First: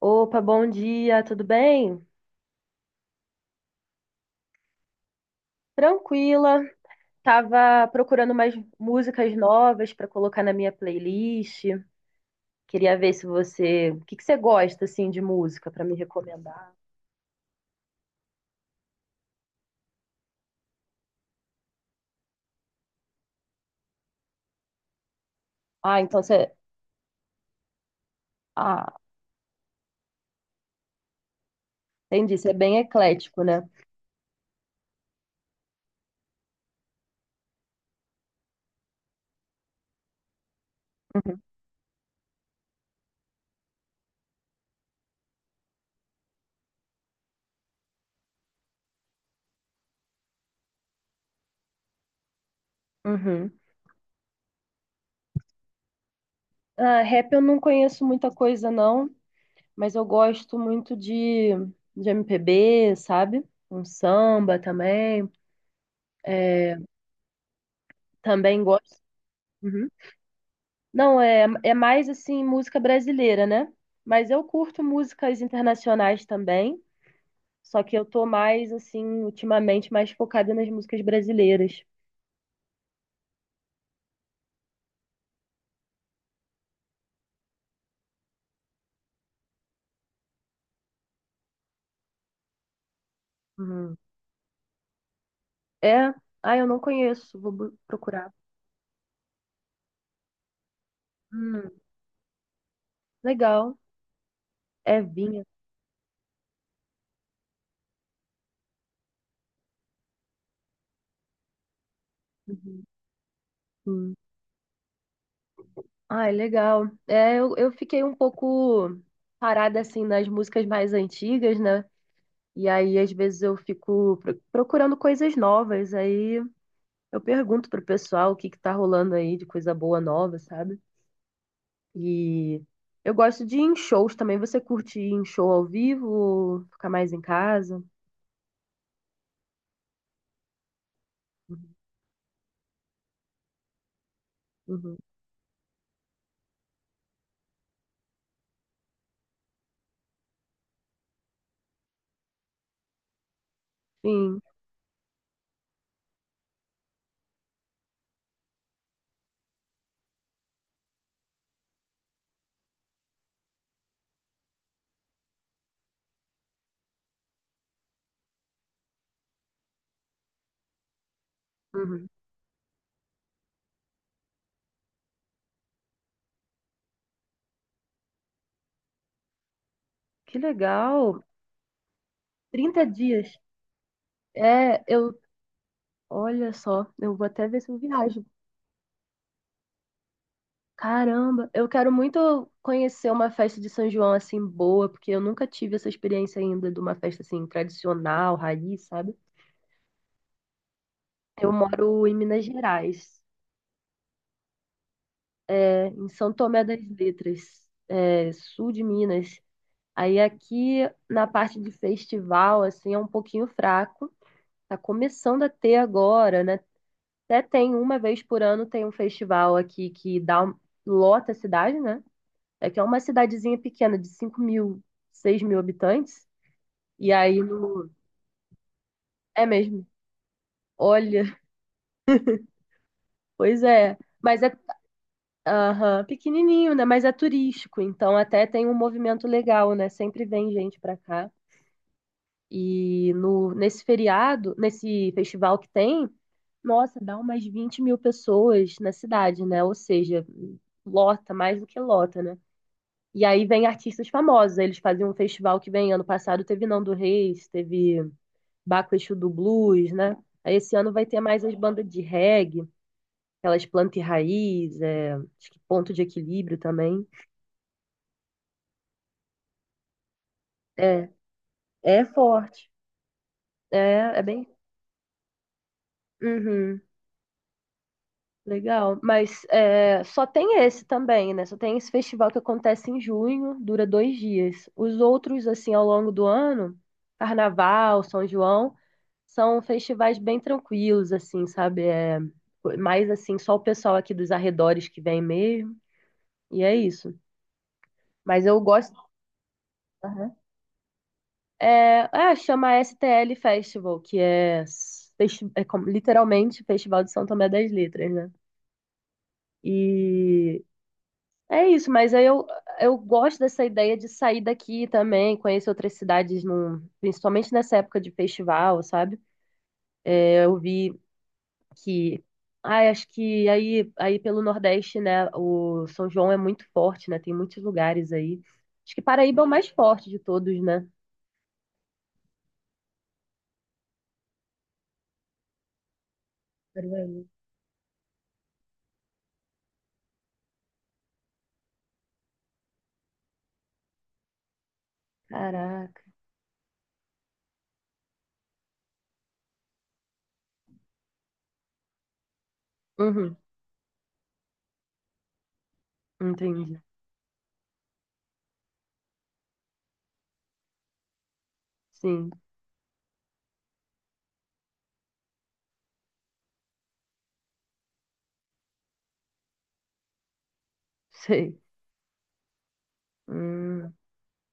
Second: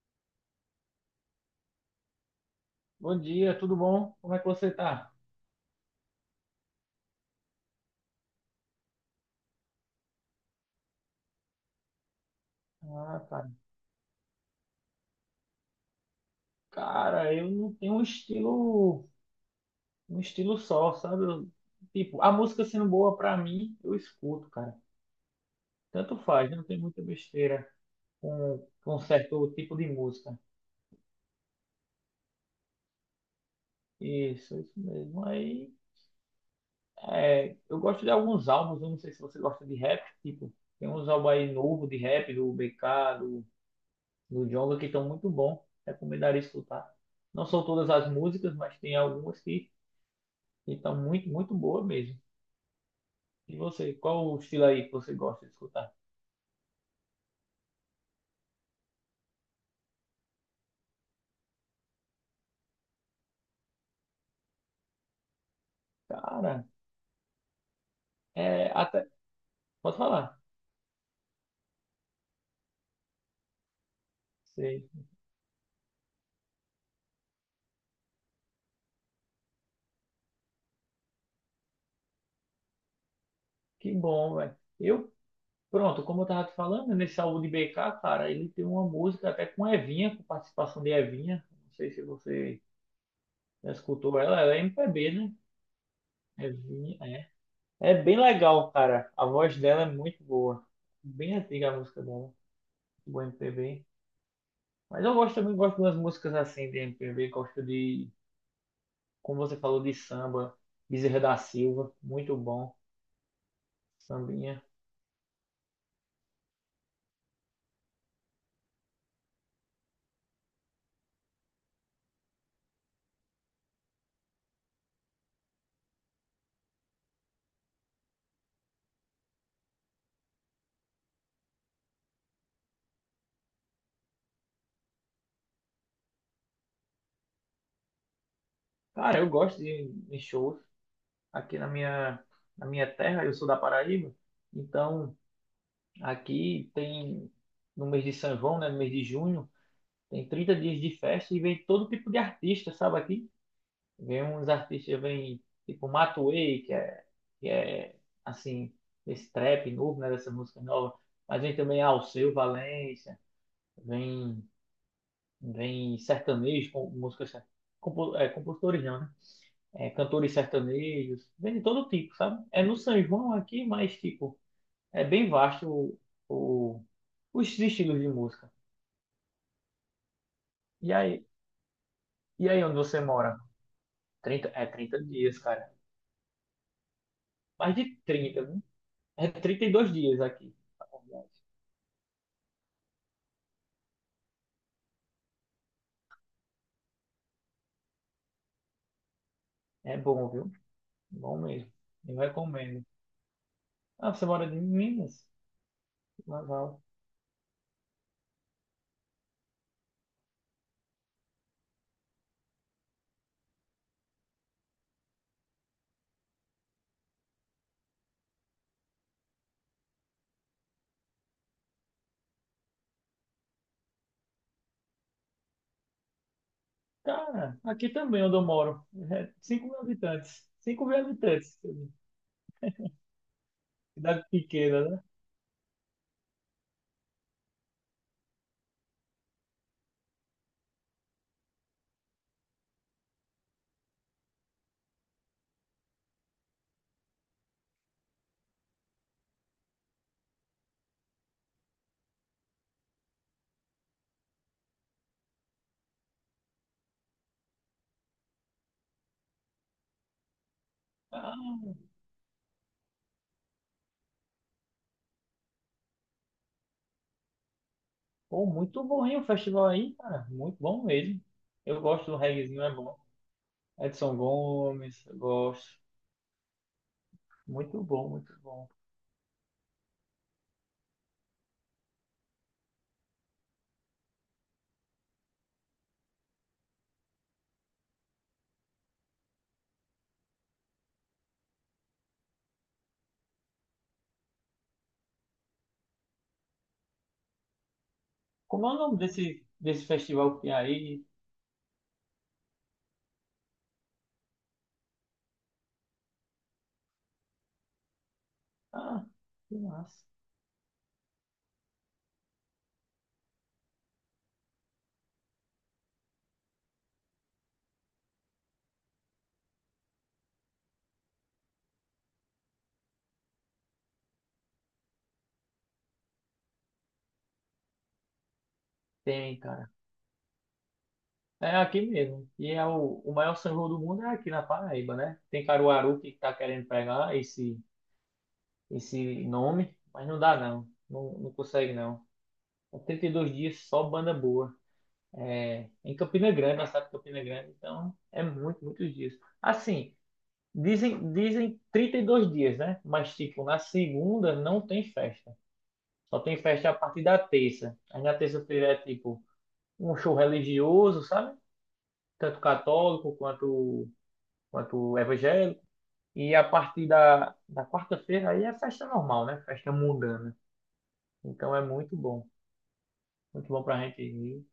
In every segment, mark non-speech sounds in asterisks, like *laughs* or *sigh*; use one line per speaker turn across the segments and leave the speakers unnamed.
Opa, bom dia, tudo bem?
Bom dia, tudo bom? Como é que você tá?
Tranquila. Tava procurando umas músicas novas para colocar na minha playlist. Queria ver
Ah,
se
cara,
você, o que que você gosta assim de música para me recomendar?
cara, eu não tenho um estilo só, sabe? Tipo, a música sendo boa pra mim, eu escuto, cara.
Ah,
Tanto
então
faz,
você,
não tem muita besteira com,
ah,
com certo tipo de música.
entendi, você é bem eclético, né?
Isso mesmo. Aí, eu gosto de alguns álbuns, eu não sei se você gosta de rap, tipo, tem uns álbuns
Uhum.
aí novo de rap, do BK, do Djonga, que estão muito bom. Recomendaria escutar. Não são todas as músicas, mas tem algumas que então, muito boa mesmo.
Uhum.
E você, qual o estilo aí que você gosta de escutar?
Ah, rap eu não conheço muita coisa não, mas eu gosto muito de MPB, sabe? Um samba também.
Cara,
Também
é
gosto.
até.
Uhum.
Pode falar.
Não, é mais assim música brasileira, né? Mas eu curto
Sei.
músicas internacionais também, só que eu tô mais assim ultimamente mais focada nas músicas brasileiras.
Que bom, velho. Pronto, como eu tava te falando, né, nesse álbum de BK, cara, ele tem uma música até com Evinha, com participação de Evinha. Não sei se você já
Hum.
escutou ela, ela é MPB, né?
É, ah, eu não
Evinha, é.
conheço, vou
É bem
procurar.
legal, cara. A voz dela é muito boa. Bem antiga
Hum,
a música dela, do
legal.
MPB.
É
Mas eu gosto
vinha.
também, gosto das músicas assim de MPB, gosto de, como você falou, de samba, Bezerra da Silva, muito bom,
Uhum. Sim.
sambinha.
Ah, é legal. É, eu fiquei um pouco parada assim nas músicas mais antigas, né? E aí às vezes eu fico procurando coisas novas, aí eu pergunto pro pessoal o que que tá rolando aí de coisa boa nova, sabe? E eu gosto de ir em shows também. Você curte ir em show ao vivo ou ficar mais em casa?
Cara, eu gosto de shows aqui na
Uhum,
minha, na minha terra, eu sou da Paraíba,
uhum.
então aqui tem, no mês de São João, né, no mês de junho, tem 30 dias de festa e vem todo tipo de artista, sabe aqui? Vem
Sim.
uns artistas, vem tipo Matuê, que é assim, esse trap novo, né, dessa música nova, mas vem também Alceu Valença, vem vem sertanejos, com músicas, compositores não, né? É, cantores sertanejos, vem de todo
Uhum.
tipo, sabe? É no São João aqui, mas tipo, é bem vasto o- os estilos de música.
Que
E
legal.
aí, e aí onde
30
você mora?
dias.
trinta é
É,
trinta
eu.
dias, cara.
Olha só, eu vou até ver se
Mais
eu
de
viajo.
30, né? É 32 dias aqui na verdade.
Caramba, eu quero muito conhecer uma festa de São João assim boa, porque eu nunca tive essa experiência ainda de uma festa assim tradicional, raiz, sabe?
É bom, viu? Bom
Eu
mesmo.
moro em
Eu
Minas
recomendo.
Gerais.
Ah, você mora em Minas?
É, em São Tomé das
Legal.
Letras, é, sul de Minas. Aí aqui na parte de festival, assim, é um pouquinho fraco. Tá começando a ter agora, né? Até tem uma vez por ano tem um festival aqui que dá lota a cidade, né? É que é uma cidadezinha pequena de 5.000, 6.000 habitantes. E aí
Cara, aqui
no...
também onde eu moro, é
É
5 mil
mesmo.
habitantes, 5 mil
Olha, *laughs*
habitantes,
pois é.
cidade
Mas é
pequena, né?
aham, pequenininho, né? Mas é turístico, então até tem um movimento legal, né? Sempre vem gente pra cá. E no, nesse feriado, nesse festival que tem, nossa, dá umas 20.000 pessoas na cidade, né? Ou seja, lota, mais do que lota, né? E aí vem artistas famosos. Aí eles fazem um festival que vem ano passado, teve Nando Reis, teve Baco Exu do Blues, né? Aí esse ano vai ter
Ah,
mais as bandas de reggae, aquelas planta e raiz, é, acho que ponto de equilíbrio também.
pô, muito bom, hein, o festival aí, cara, muito bom
É,
mesmo. Eu
é
gosto do reggaezinho,
forte.
é bom. Edson
É bem.
Gomes, eu gosto.
Uhum.
Muito bom, muito bom.
Legal, mas é, só tem esse também, né? Só tem esse festival que acontece em junho, dura 2 dias. Os outros, assim, ao longo do ano, Carnaval, São João, são festivais bem tranquilos, assim, sabe? É, mais assim, só o pessoal aqui dos arredores que vem mesmo, e é isso. Mas eu
Como é o nome
gosto.
desse
Aham.
festival que tem aí?
É, ah, chama STL Festival, que é, literalmente Festival de São Tomé das Letras, né?
Ah, que massa.
E É isso, mas aí eu gosto dessa ideia de sair daqui também, conhecer outras cidades, num, principalmente nessa época de festival, sabe? É, eu vi que, ai, acho que aí pelo Nordeste, né, o São João é muito forte, né? Tem muitos lugares aí. Acho que
Tem,
Paraíba é o mais
cara.
forte de todos, né?
É aqui mesmo. E é o maior São João do mundo é aqui na Paraíba, né? Tem Caruaru que tá querendo pegar
Paraíba.
esse nome, mas não dá não, não consegue não. São 32 dias só banda boa. É, em
Caraca.
Campina Grande, na cidade de Campina Grande, então é muitos dias. Assim, dizem 32 dias, né? Mas
Uhum,
tipo, na segunda não tem festa. Só tem festa a
entendi.
partir da terça. Aí na terça-feira é tipo um show religioso, sabe?
Sim,
Tanto católico quanto evangélico. E a partir da quarta-feira aí é festa normal, né? Festa mundana.
*laughs*
Então
sei.
é muito bom. Muito bom pra
Hum,
gente ir.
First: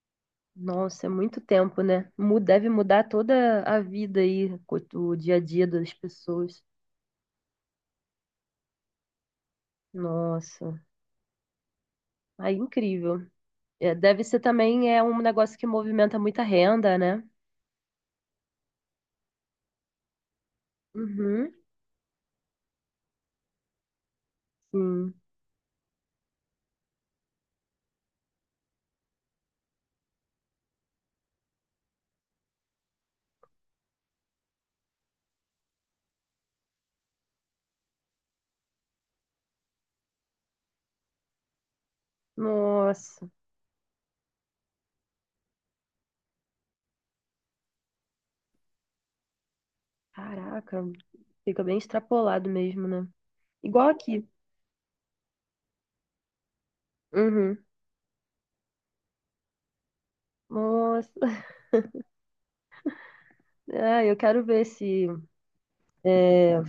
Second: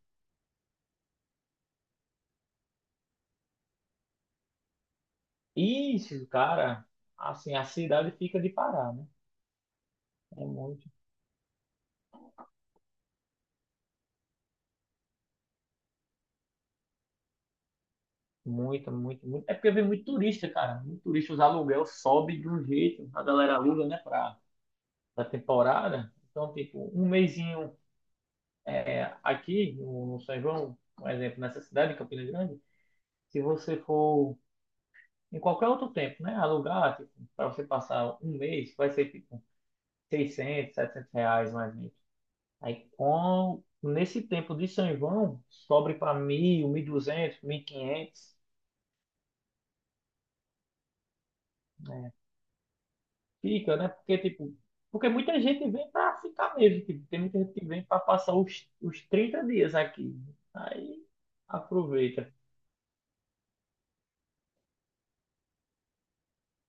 nossa, é muito tempo, né? Deve mudar toda a vida aí, o dia a dia das
Isso,
pessoas.
cara, assim, a cidade fica de parar, né? É
Nossa, aí incrível. É, deve ser também é um negócio que movimenta muita renda, né?
muito. É porque vem muito turista, cara. Muito turista, os
Uhum,
aluguel sobe de um jeito. A galera aluga, né,
sim.
pra temporada. Então, tipo, um mesinho é, aqui no São João, por exemplo, nessa cidade, em Campina Grande, se você for em qualquer outro tempo, né, alugar, tipo, pra você passar um mês, vai ser, tipo, 600, R$ 700 mais ou menos. Aí,
Nossa,
nesse tempo de São João, sobre para 1.000, 1.200, 500,
caraca, fica bem extrapolado mesmo, né?
fica, né?
Igual
Porque,
aqui.
tipo, porque muita gente vem para ficar mesmo. Tipo, tem muita gente
Uhum.
que vem para passar os 30 dias aqui. Aí,
Nossa, *laughs*
aproveita.
ah, eu quero ver se, é,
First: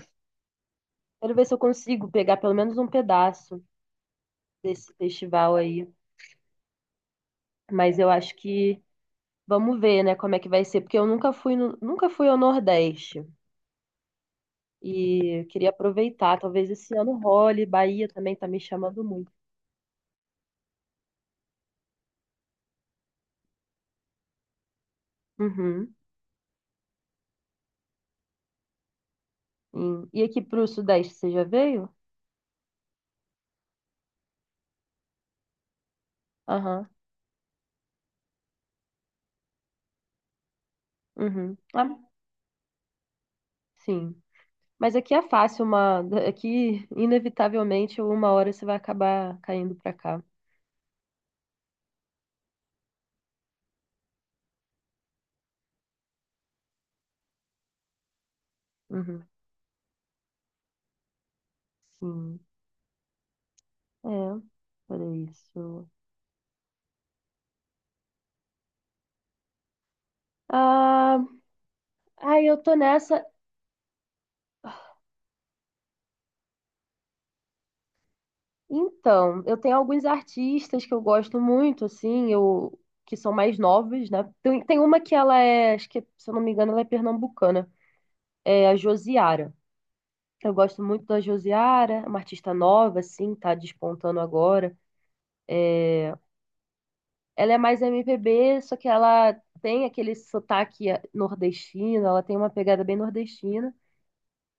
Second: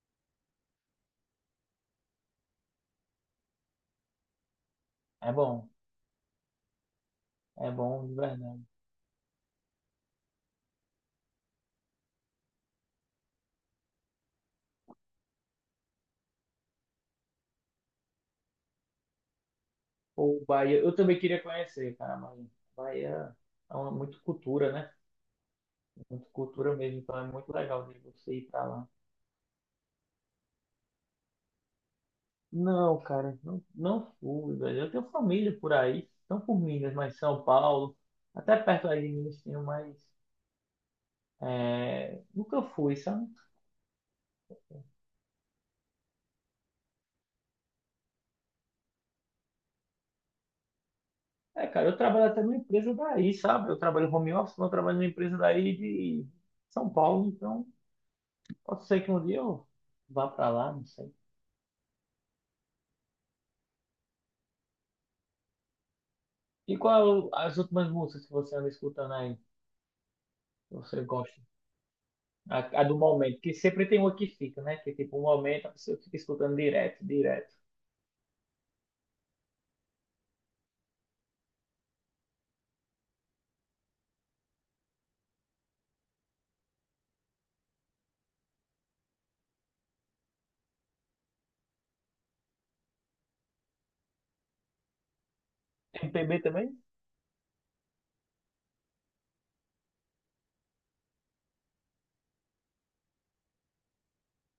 quero ver se eu consigo pegar pelo menos um pedaço desse
É
festival
bom,
aí.
é
Mas
bom
eu
de
acho
verdade.
que vamos ver, né, como é que vai ser, porque eu nunca fui no, nunca fui ao Nordeste. E queria aproveitar, talvez esse ano role, Bahia também tá me chamando muito.
Ou Bahia, eu também queria conhecer, cara, mas Bahia é uma, muito cultura, né?
Uhum.
Muito cultura mesmo, então é muito legal de você ir para lá.
Sim. E aqui pro Sudeste, você já veio?
Não, cara, não fui, velho. Eu tenho família por aí, não por
Aham.
Minas, mas São Paulo, até perto aí de Minas tenho, mas
Uhum. Ah,
é, nunca fui, sabe?
sim. Mas aqui é fácil, aqui inevitavelmente uma hora você vai acabar caindo pra cá.
É, cara, eu trabalho até numa empresa daí, sabe? Eu trabalho home office, mas eu trabalho numa empresa daí de São Paulo, então pode ser que um
Uhum.
dia eu vá pra lá, não sei.
Sim. É, por isso.
E qual é as últimas músicas que você anda escutando aí, que você
Ah,
gosta?
ai, eu tô
A do
nessa
momento, que sempre tem uma que fica, né? Que tipo, um momento a pessoa fica escutando direto.
então, eu tenho alguns artistas que eu gosto muito, assim, que são mais novos, né? Tem uma que ela é, acho que, se eu não me engano, ela é pernambucana, é a Josiara. Eu gosto muito da Josiara, é uma artista nova, assim, tá despontando agora.
MPB também?
Ela é mais MPB, só que ela tem aquele sotaque nordestino, ela tem uma pegada bem nordestina.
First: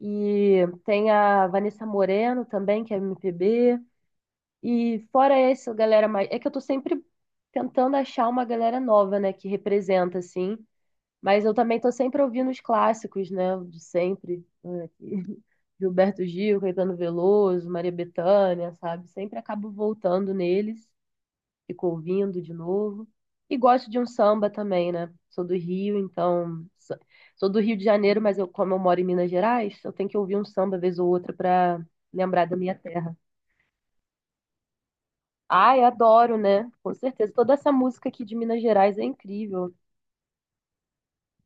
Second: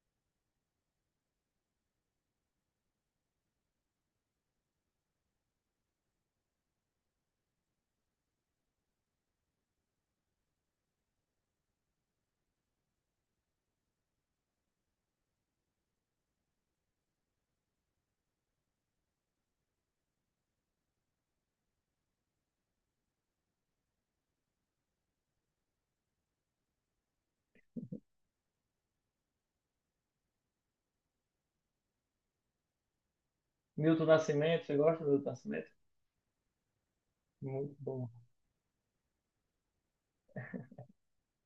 E tem a Vanessa Moreno também, que é MPB. E fora essa galera mais. É que eu tô sempre tentando achar uma galera nova, né, que representa, assim. Mas eu também tô sempre ouvindo os clássicos, né, de sempre. *laughs* Gilberto Gil, Caetano Veloso, Maria Bethânia, sabe? Sempre acabo voltando neles, fico ouvindo de novo. E gosto de um samba também, né? Sou do Rio, então. Sou do Rio de Janeiro, mas eu, como eu moro em Minas Gerais, eu tenho que ouvir um samba vez ou outra pra lembrar da minha terra.
Milton Nascimento, você gosta do Milton Nascimento?
Ai, adoro, né? Com certeza. Toda essa
Muito
música
bom.
aqui de Minas Gerais é incrível.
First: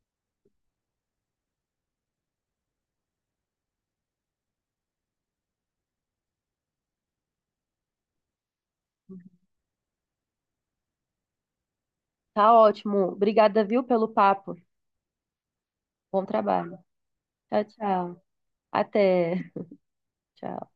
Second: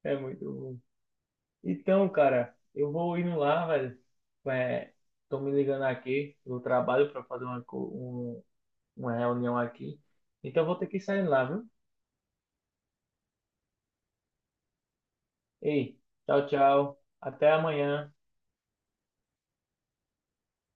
É muito bom. Então, cara, eu vou indo lá, velho. É, tô me ligando aqui do trabalho para fazer uma reunião aqui. Então, eu vou ter que sair lá, viu?
Tá ótimo. Obrigada, viu, pelo papo.
Ei,
Bom
tchau,
trabalho.
tchau. Até
Tchau,
amanhã.
tchau. Até. Tchau.